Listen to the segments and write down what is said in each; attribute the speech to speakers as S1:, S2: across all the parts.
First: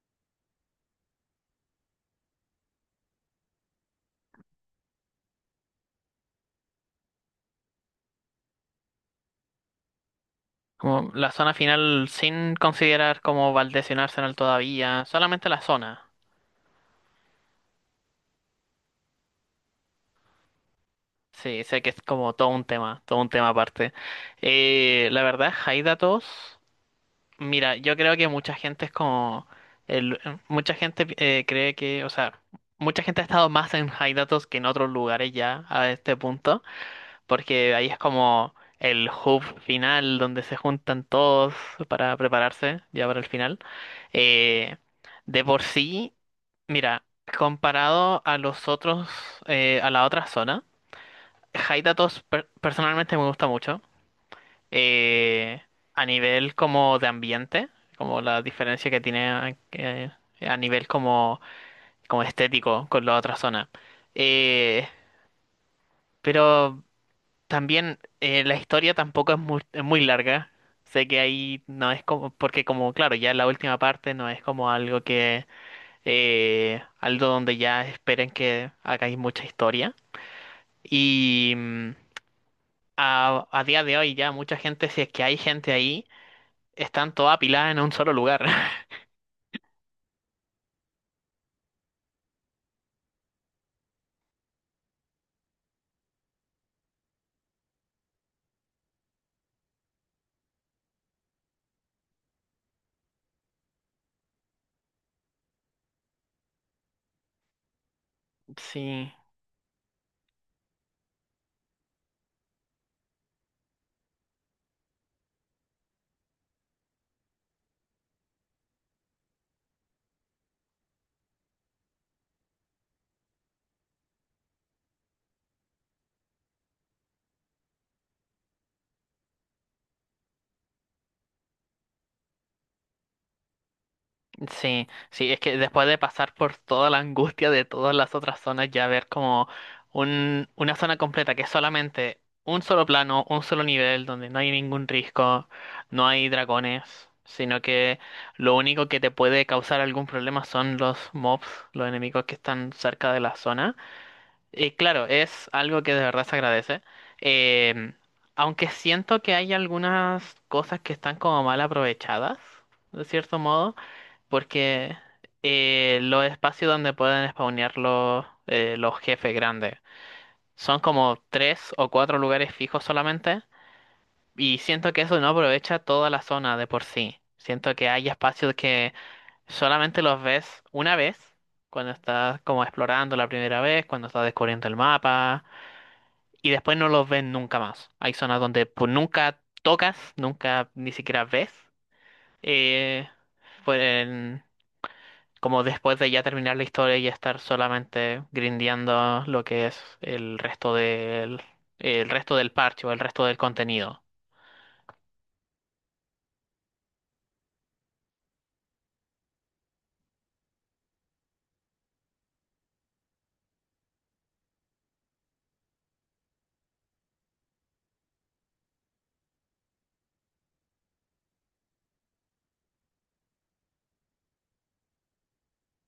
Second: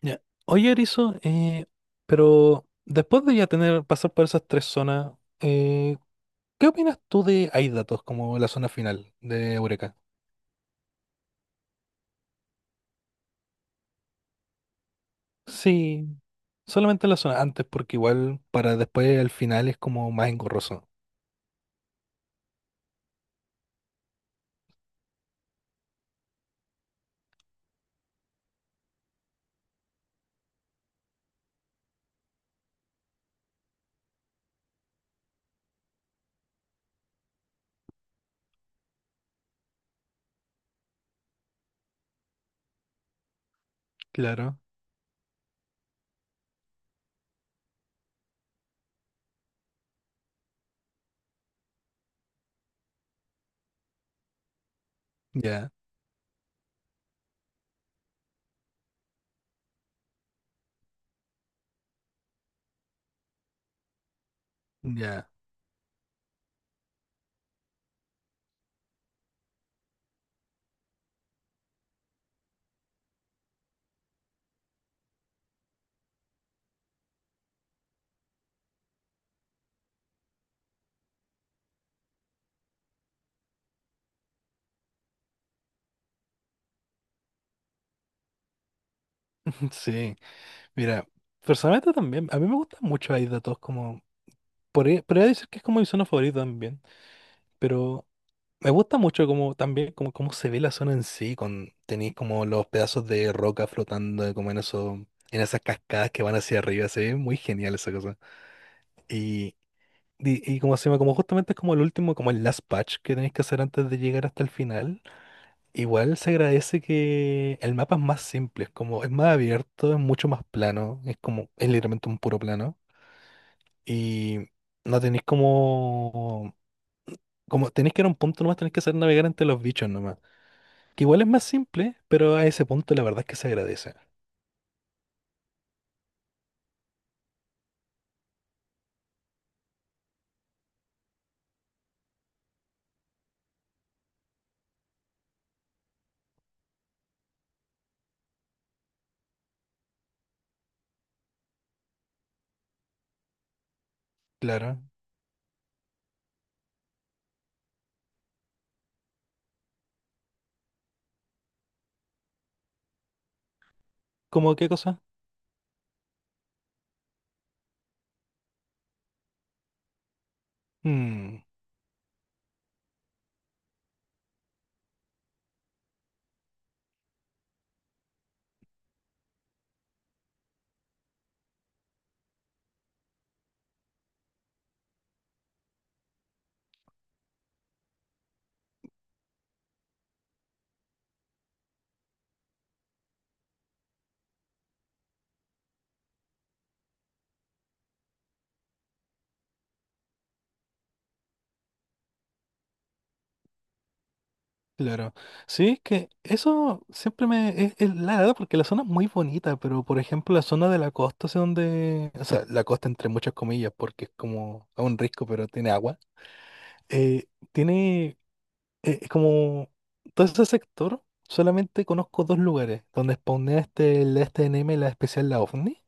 S1: Ya. Oye, Erizo, pero después de ya tener, pasar por esas tres zonas, eh, ¿qué opinas tú de Hay datos como la zona final de Eureka?
S2: Como la zona final sin considerar como Valdés y un Arsenal todavía, solamente la
S1: Sí,
S2: zona.
S1: solamente la zona antes, porque igual para después al final es como más engorroso.
S2: Sí, sé que es como todo un tema aparte. La verdad, Haidatos, mira, yo creo que mucha gente es como, el- mucha gente cree que, o sea, mucha gente ha estado más en Haidatos que en otros lugares ya a este punto, porque ahí es como el hub final donde se juntan todos para prepararse ya para el final.
S1: Claro.
S2: Eh, de por sí. Mira, comparado a los otros, a la otra zona, Haidatos personalmente me gusta mucho. Eh,
S1: Ya,
S2: a nivel como de ambiente, como la diferencia que tiene a nivel como, como estético con la otra zona. Eh,
S1: ya.
S2: pero también la historia tampoco es muy, es muy larga. Sé que ahí no es como, porque como, claro, ya la última parte no es como algo que algo donde ya esperen que hagáis mucha historia. Y a día de hoy ya mucha gente, si es que hay gente ahí, están todas apiladas en un solo lugar.
S1: Sí, mira, personalmente también, a mí me gusta mucho Hay datos como, podría decir que es como mi zona favorita también, pero me gusta mucho como también como cómo se ve la zona en sí, con tenéis como los pedazos de roca flotando como en eso, en esas cascadas que van hacia arriba, se ve muy genial esa cosa.
S2: Sí,
S1: Y, y como se llama, como justamente es como el último, como el last patch que tenéis que hacer antes de llegar hasta el final, igual se agradece que el mapa es más simple, es como, es más abierto, es mucho más plano, es como, es literalmente un puro plano. Y no tenéis como, como tenéis que ir a un punto nomás, tenéis que hacer navegar entre los bichos nomás. Que igual es más simple, pero a ese punto la verdad es que se agradece.
S2: sí, sí, es que después de pasar por toda la angustia de todas las otras zonas, ya ver como un, una zona completa que es solamente un solo plano, un solo nivel, donde no hay ningún risco, no hay dragones, sino que lo único que te puede causar algún problema son los mobs, los enemigos que están cerca de la zona. Y
S1: Claro.
S2: claro, es algo que de verdad se agradece. Em, Aunque siento que hay algunas cosas que están como mal aprovechadas, de cierto modo,
S1: ¿Cómo qué
S2: porque
S1: cosa?
S2: los espacios donde pueden spawnear los jefes grandes son como
S1: Mm,
S2: tres o cuatro lugares fijos solamente, y siento que eso no aprovecha toda la zona de por sí. Siento que hay espacios que solamente los ves una vez, cuando estás como explorando la primera vez, cuando estás descubriendo el mapa y después no los ven nunca más. Hay zonas donde pues nunca tocas, nunca ni siquiera ves. Eh, pues, como después de ya terminar la historia y estar solamente grindeando lo que es el resto del parche o el resto del contenido.
S1: claro. Sí, es que eso siempre me... es la verdad porque la zona es muy bonita, pero por ejemplo la zona de la costa, hacia donde... O sea, la costa entre muchas comillas, porque es como a un risco, pero tiene agua. eh, tiene... es como... Todo ese sector, solamente conozco dos lugares, donde spawnea este, la STNM, la especial, la OVNI.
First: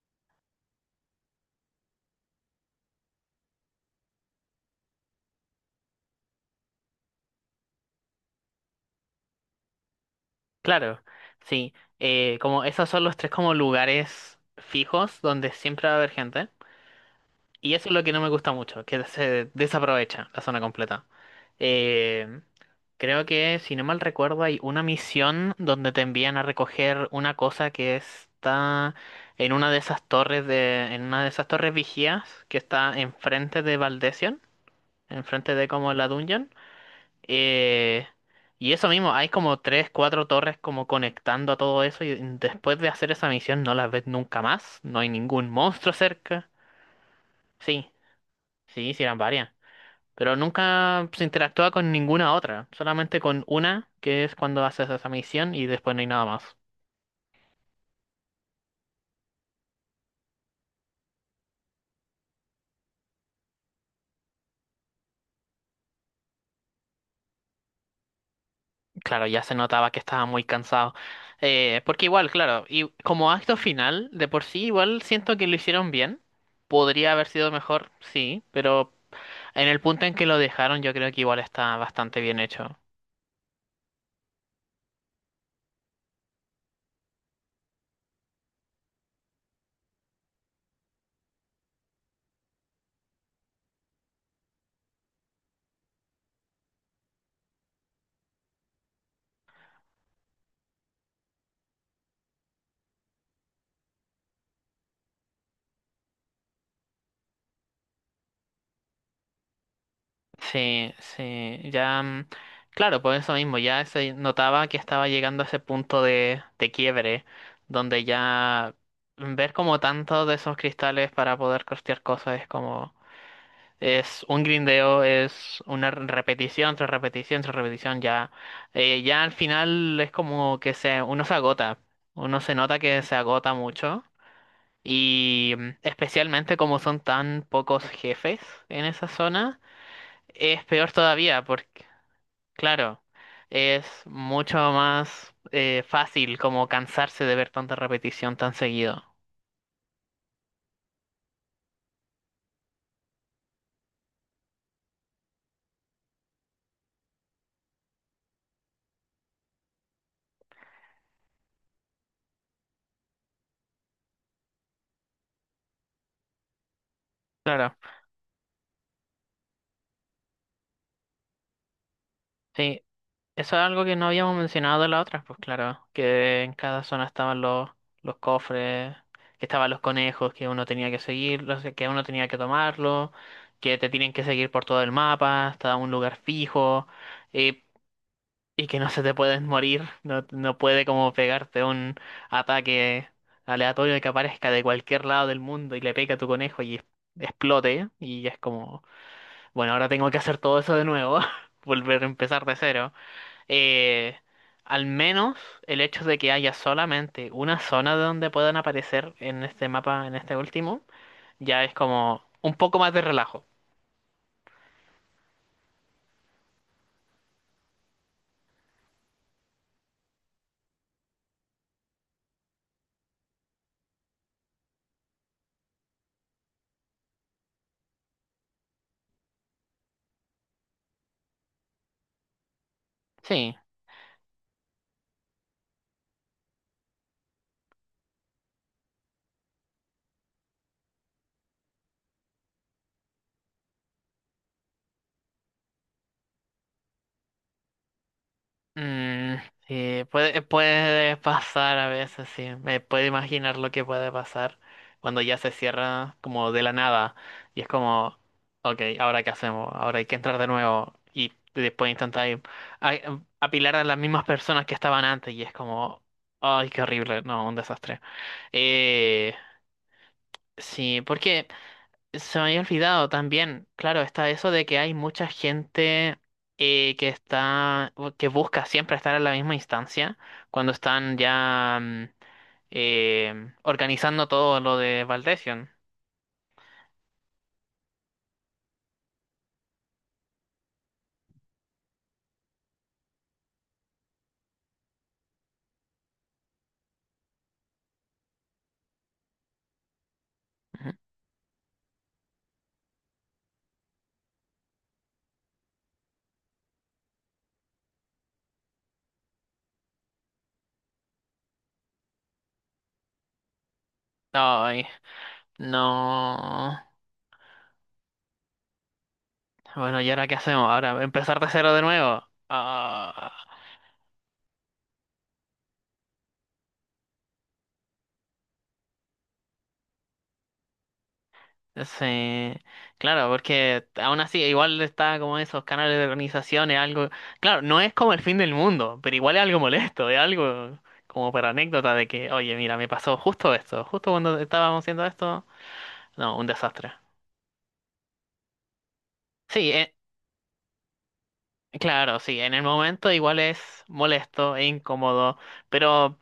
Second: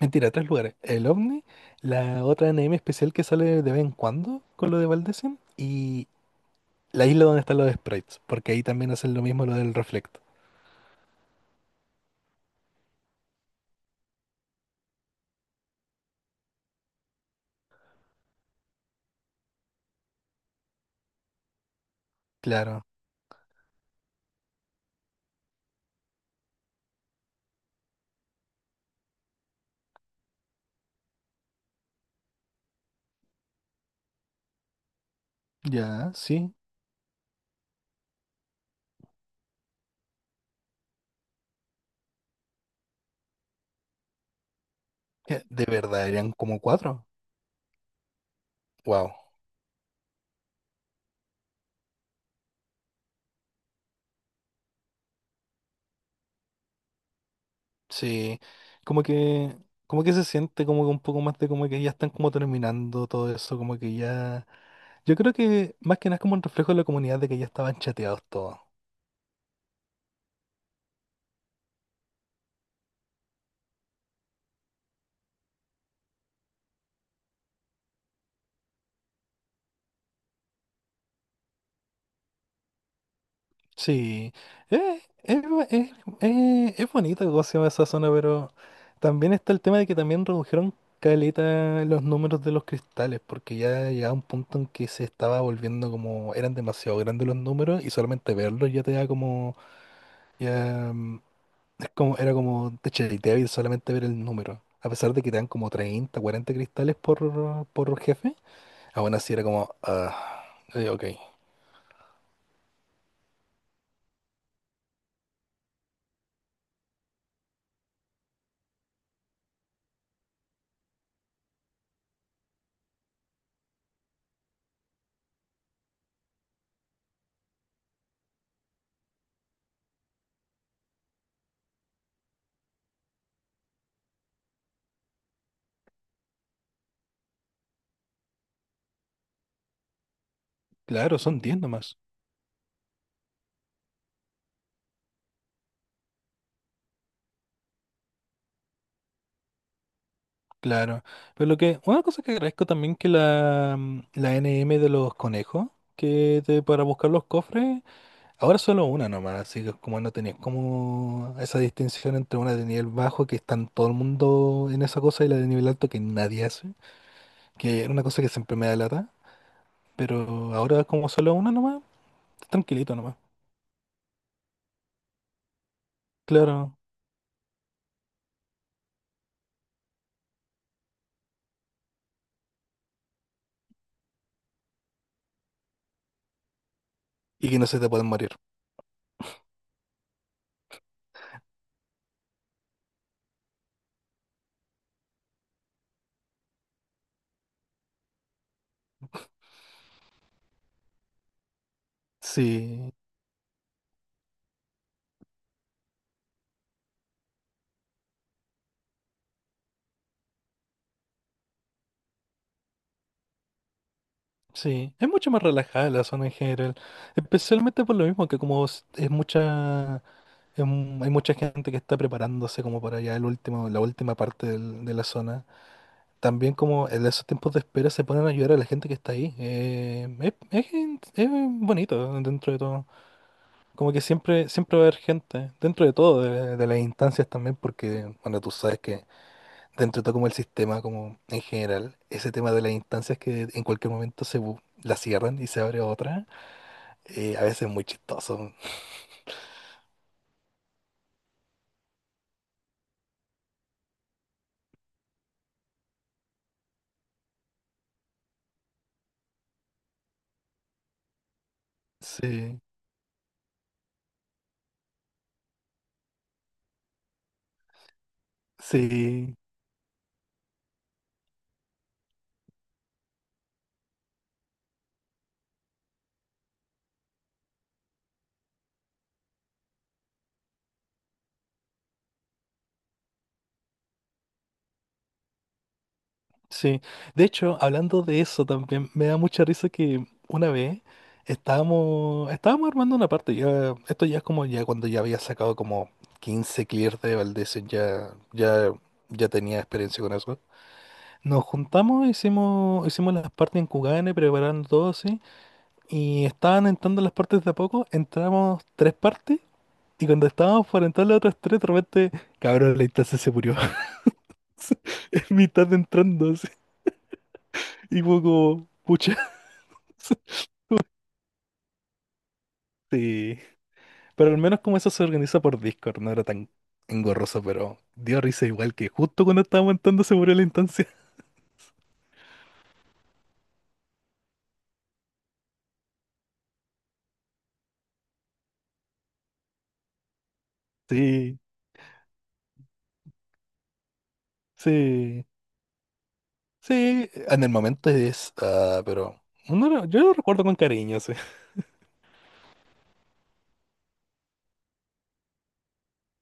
S1: Mentira, tres lugares. El OVNI, la otra anime especial que sale de vez en cuando con lo de Valdesim y la isla donde están los sprites, porque ahí también hacen lo mismo lo del reflecto.
S2: Claro, sí. Como esos son los tres como lugares fijos donde siempre va a haber gente. Y eso es lo que no me gusta mucho, que se desaprovecha la zona completa. Eh,
S1: Claro,
S2: Creo que, si no mal recuerdo, hay una misión donde te envían a recoger una cosa que está en una de esas torres vigías que está enfrente de Valdesion, enfrente de como la
S1: ya,
S2: dungeon.
S1: sí.
S2: Eh, y eso mismo, hay como tres, cuatro torres como conectando a todo eso y después de hacer esa misión no las ves nunca más, no hay
S1: Ya,
S2: ningún
S1: de
S2: monstruo
S1: verdad, eran
S2: cerca.
S1: como cuatro.
S2: Sí, sí, sí
S1: Wow.
S2: eran varias. Pero nunca se interactúa con ninguna otra, solamente con una, que es cuando haces esa misión y después no hay nada más.
S1: Sí, como que, como que se siente como que un poco más de como que ya están como terminando todo eso, como que ya... Yo creo que más que nada es como un reflejo de la comunidad de que ya estaban chateados todos.
S2: Claro, ya se notaba que estaba muy cansado. Porque igual, claro, y como acto final, de por sí igual siento que lo hicieron bien. Podría haber sido mejor, sí, pero en el punto en que lo dejaron yo creo que igual está bastante bien hecho.
S1: Sí, eh, es, bu- es- es bonita cómo se llama esa zona, pero también está el tema de que también redujeron caleta los números de los cristales, porque ya llegaba un punto en que se estaba volviendo como, eran demasiado grandes los números y solamente verlos ya te da como, ya, mm, es como, era como débil solamente ver el número. A pesar de que te dan como 30, 40 cristales por jefe, aún así era como,
S2: Sí,
S1: ok,
S2: sí, ya, claro, por eso mismo, ya se notaba que estaba llegando a ese punto de quiebre, donde ya ver como tantos de esos cristales para poder costear cosas es como, es un grindeo, es una repetición tras repetición tras repetición, ya, ya al final es como que se, uno se agota, uno se nota que se agota mucho, y especialmente como son tan pocos jefes en esa zona. Es peor
S1: claro, son
S2: todavía
S1: 10
S2: porque,
S1: nomás.
S2: claro, es mucho más fácil como cansarse de ver tanta repetición tan seguido.
S1: Claro, pero lo que, una cosa que agradezco también que la, la NM de los conejos, para buscar los cofres, ahora solo una nomás, así que como no tenías como esa distinción entre una de nivel bajo que están todo el mundo en esa cosa y la de nivel alto que nadie hace,
S2: Claro,
S1: que era una cosa que siempre me da lata, pero ahora como solo una nomás,
S2: sí,
S1: tranquilito nomás,
S2: eso es algo que no habíamos mencionado de la otra, pues claro, que en
S1: claro,
S2: cada zona estaban los cofres, que estaban los conejos que uno tenía que seguir, los que uno tenía que tomarlo, que te tienen que seguir por todo el mapa hasta un lugar fijo.
S1: y que
S2: Eh,
S1: no se te pueden morir.
S2: Y que no se te pueden morir, no, no puede como pegarte un ataque aleatorio que aparezca de cualquier lado del mundo y le pegue a tu conejo y explote. Y es como, bueno, ahora tengo que hacer todo eso de nuevo, volver a empezar de
S1: Sí,
S2: cero. Eh, Al menos el hecho de que haya solamente una zona de donde puedan aparecer en este mapa, en este último, ya es como un poco más de relajo.
S1: sí, es mucho más relajada la zona en general, especialmente por lo mismo que como es mucha... hay mucha gente que está preparándose como para allá el último, la última parte de la zona. También como en esos tiempos de espera se ponen a ayudar a la gente que está ahí. Es bonito dentro de todo.
S2: Sí.
S1: Como que siempre, siempre va a haber gente, dentro de todo, de las instancias también, porque, bueno, tú sabes que dentro de todo como el sistema, como en general, ese tema de las instancias que en cualquier momento la cierran y se abre otra, a veces es muy chistoso.
S2: Mm, sí, puede, puede pasar a veces, sí. Me puedo imaginar lo que puede pasar cuando ya se cierra como de la nada. Y es como, ok, ¿ahora qué hacemos? Ahora hay que entrar de nuevo. Y después intentar ir
S1: Sí,
S2: apilar a las mismas personas que estaban antes. Y es como, ay, qué horrible. No, un desastre. Eh,
S1: sí.
S2: sí, porque se me había olvidado también, claro, está eso de que hay mucha gente que está, o que busca siempre estar en la misma instancia cuando están ya organizando todo lo de Valdesion.
S1: Sí, de hecho, hablando de eso también, me da mucha risa que una vez estábamos armando una parte, ya, esto ya es como ya cuando ya había sacado como 15 clears de Valdez, ya tenía experiencia con eso.
S2: Ujú.
S1: Nos juntamos, hicimos las partes en Kugane, preparando todo así, y estaban entrando las partes de a poco, entramos tres partes, y cuando estábamos por entrar las otras tres, de repente, cabrón, la instancia se murió,
S2: Ay,
S1: en mitad de
S2: no.
S1: entrando así, y fue como, pucha.
S2: Bueno, ¿y ahora qué hacemos? Ahora empezar de cero de nuevo. Ah.
S1: Sí, pero al menos como eso se organiza por Discord, no era tan engorroso, pero dio risa igual que justo cuando estábamos entrando se murió la instancia.
S2: Sí, claro, porque aún así, igual está como esos canales de organización, es algo, claro, no es como el fin del mundo, pero igual es algo molesto, es algo como
S1: Sí,
S2: para anécdota de que, oye, mira, me pasó justo esto, justo cuando estábamos haciendo
S1: sí,
S2: esto, no, un desastre.
S1: sí, en el momento es, ah, pero
S2: Sí,
S1: yo lo recuerdo con cariño, sí.
S2: claro, sí, en el momento igual es molesto e incómodo, pero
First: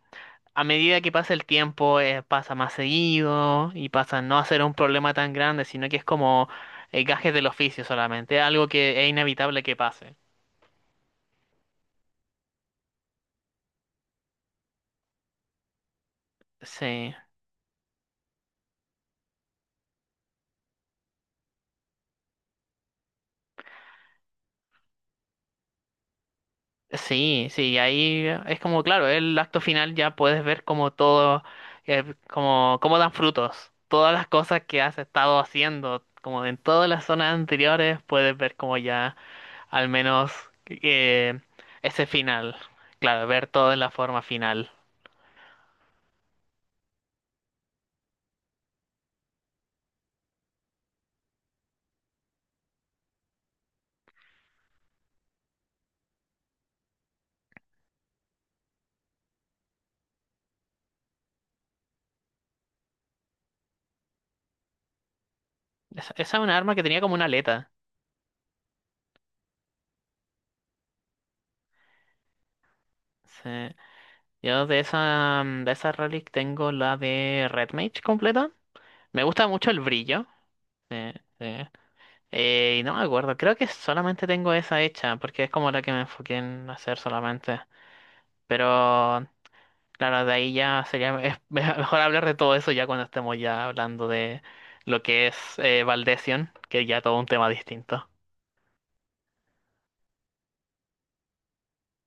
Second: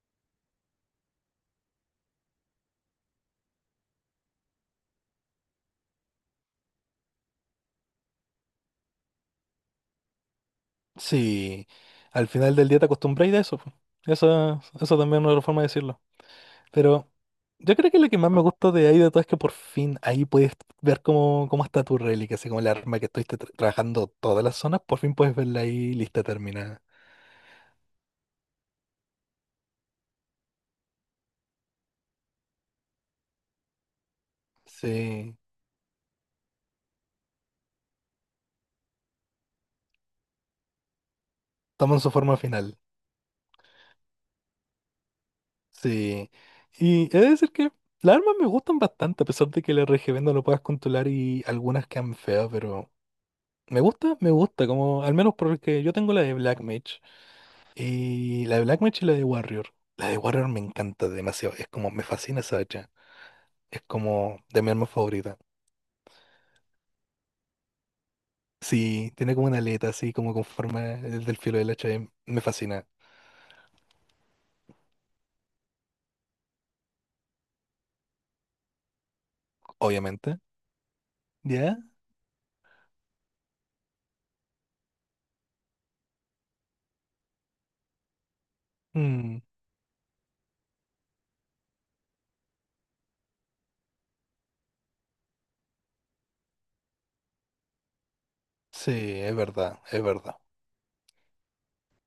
S2: a medida que pasa el tiempo, pasa más seguido y pasa a no a ser un problema tan grande, sino que es como gajes del oficio solamente, algo que es inevitable que pase.
S1: Sí, al final del día te acostumbras a eso, po. Esa también es una forma de decirlo. Pero
S2: Sí,
S1: yo creo que lo que más me gustó de ahí de todo es que por fin ahí puedes ver cómo, cómo está tu reliquia, así como el arma que estuviste trabajando todas las zonas, por fin puedes verla ahí lista, terminada.
S2: sí, sí, ahí es como, claro, el acto final ya puedes ver como todo, como, cómo dan frutos, todas las cosas que has
S1: Sí,
S2: estado haciendo, como en todas las zonas anteriores, puedes ver como ya al menos eh,
S1: toman
S2: ese
S1: su forma
S2: final,
S1: final.
S2: claro, ver todo en la forma final.
S1: Sí. Y he de decir que las armas me gustan bastante, a pesar de que el RGB no lo puedas controlar y algunas quedan feas, pero me gusta, como al menos porque yo tengo la de Black Mage y la de Black Mage y la de Warrior. La de Warrior me encanta demasiado, es como me fascina esa hacha. Es como de mi arma favorita.
S2: Esa es una arma que tenía como una aleta.
S1: Sí, tiene como una aleta así como con forma del filo del hacha. Y me fascina,
S2: Sí. Yo de esa, de esa relic tengo la de Red Mage completa. Me gusta mucho el brillo.
S1: obviamente.
S2: Sí, sí.
S1: ¿Ya?
S2: Y no me acuerdo, creo que solamente tengo esa hecha, porque es como la que me enfoqué en hacer solamente. Pero
S1: Mm,
S2: claro, de ahí ya sería es mejor hablar de todo eso ya cuando estemos ya hablando de lo que es Valdesion, que ya todo un tema distinto.
S1: sí, es verdad, es verdad.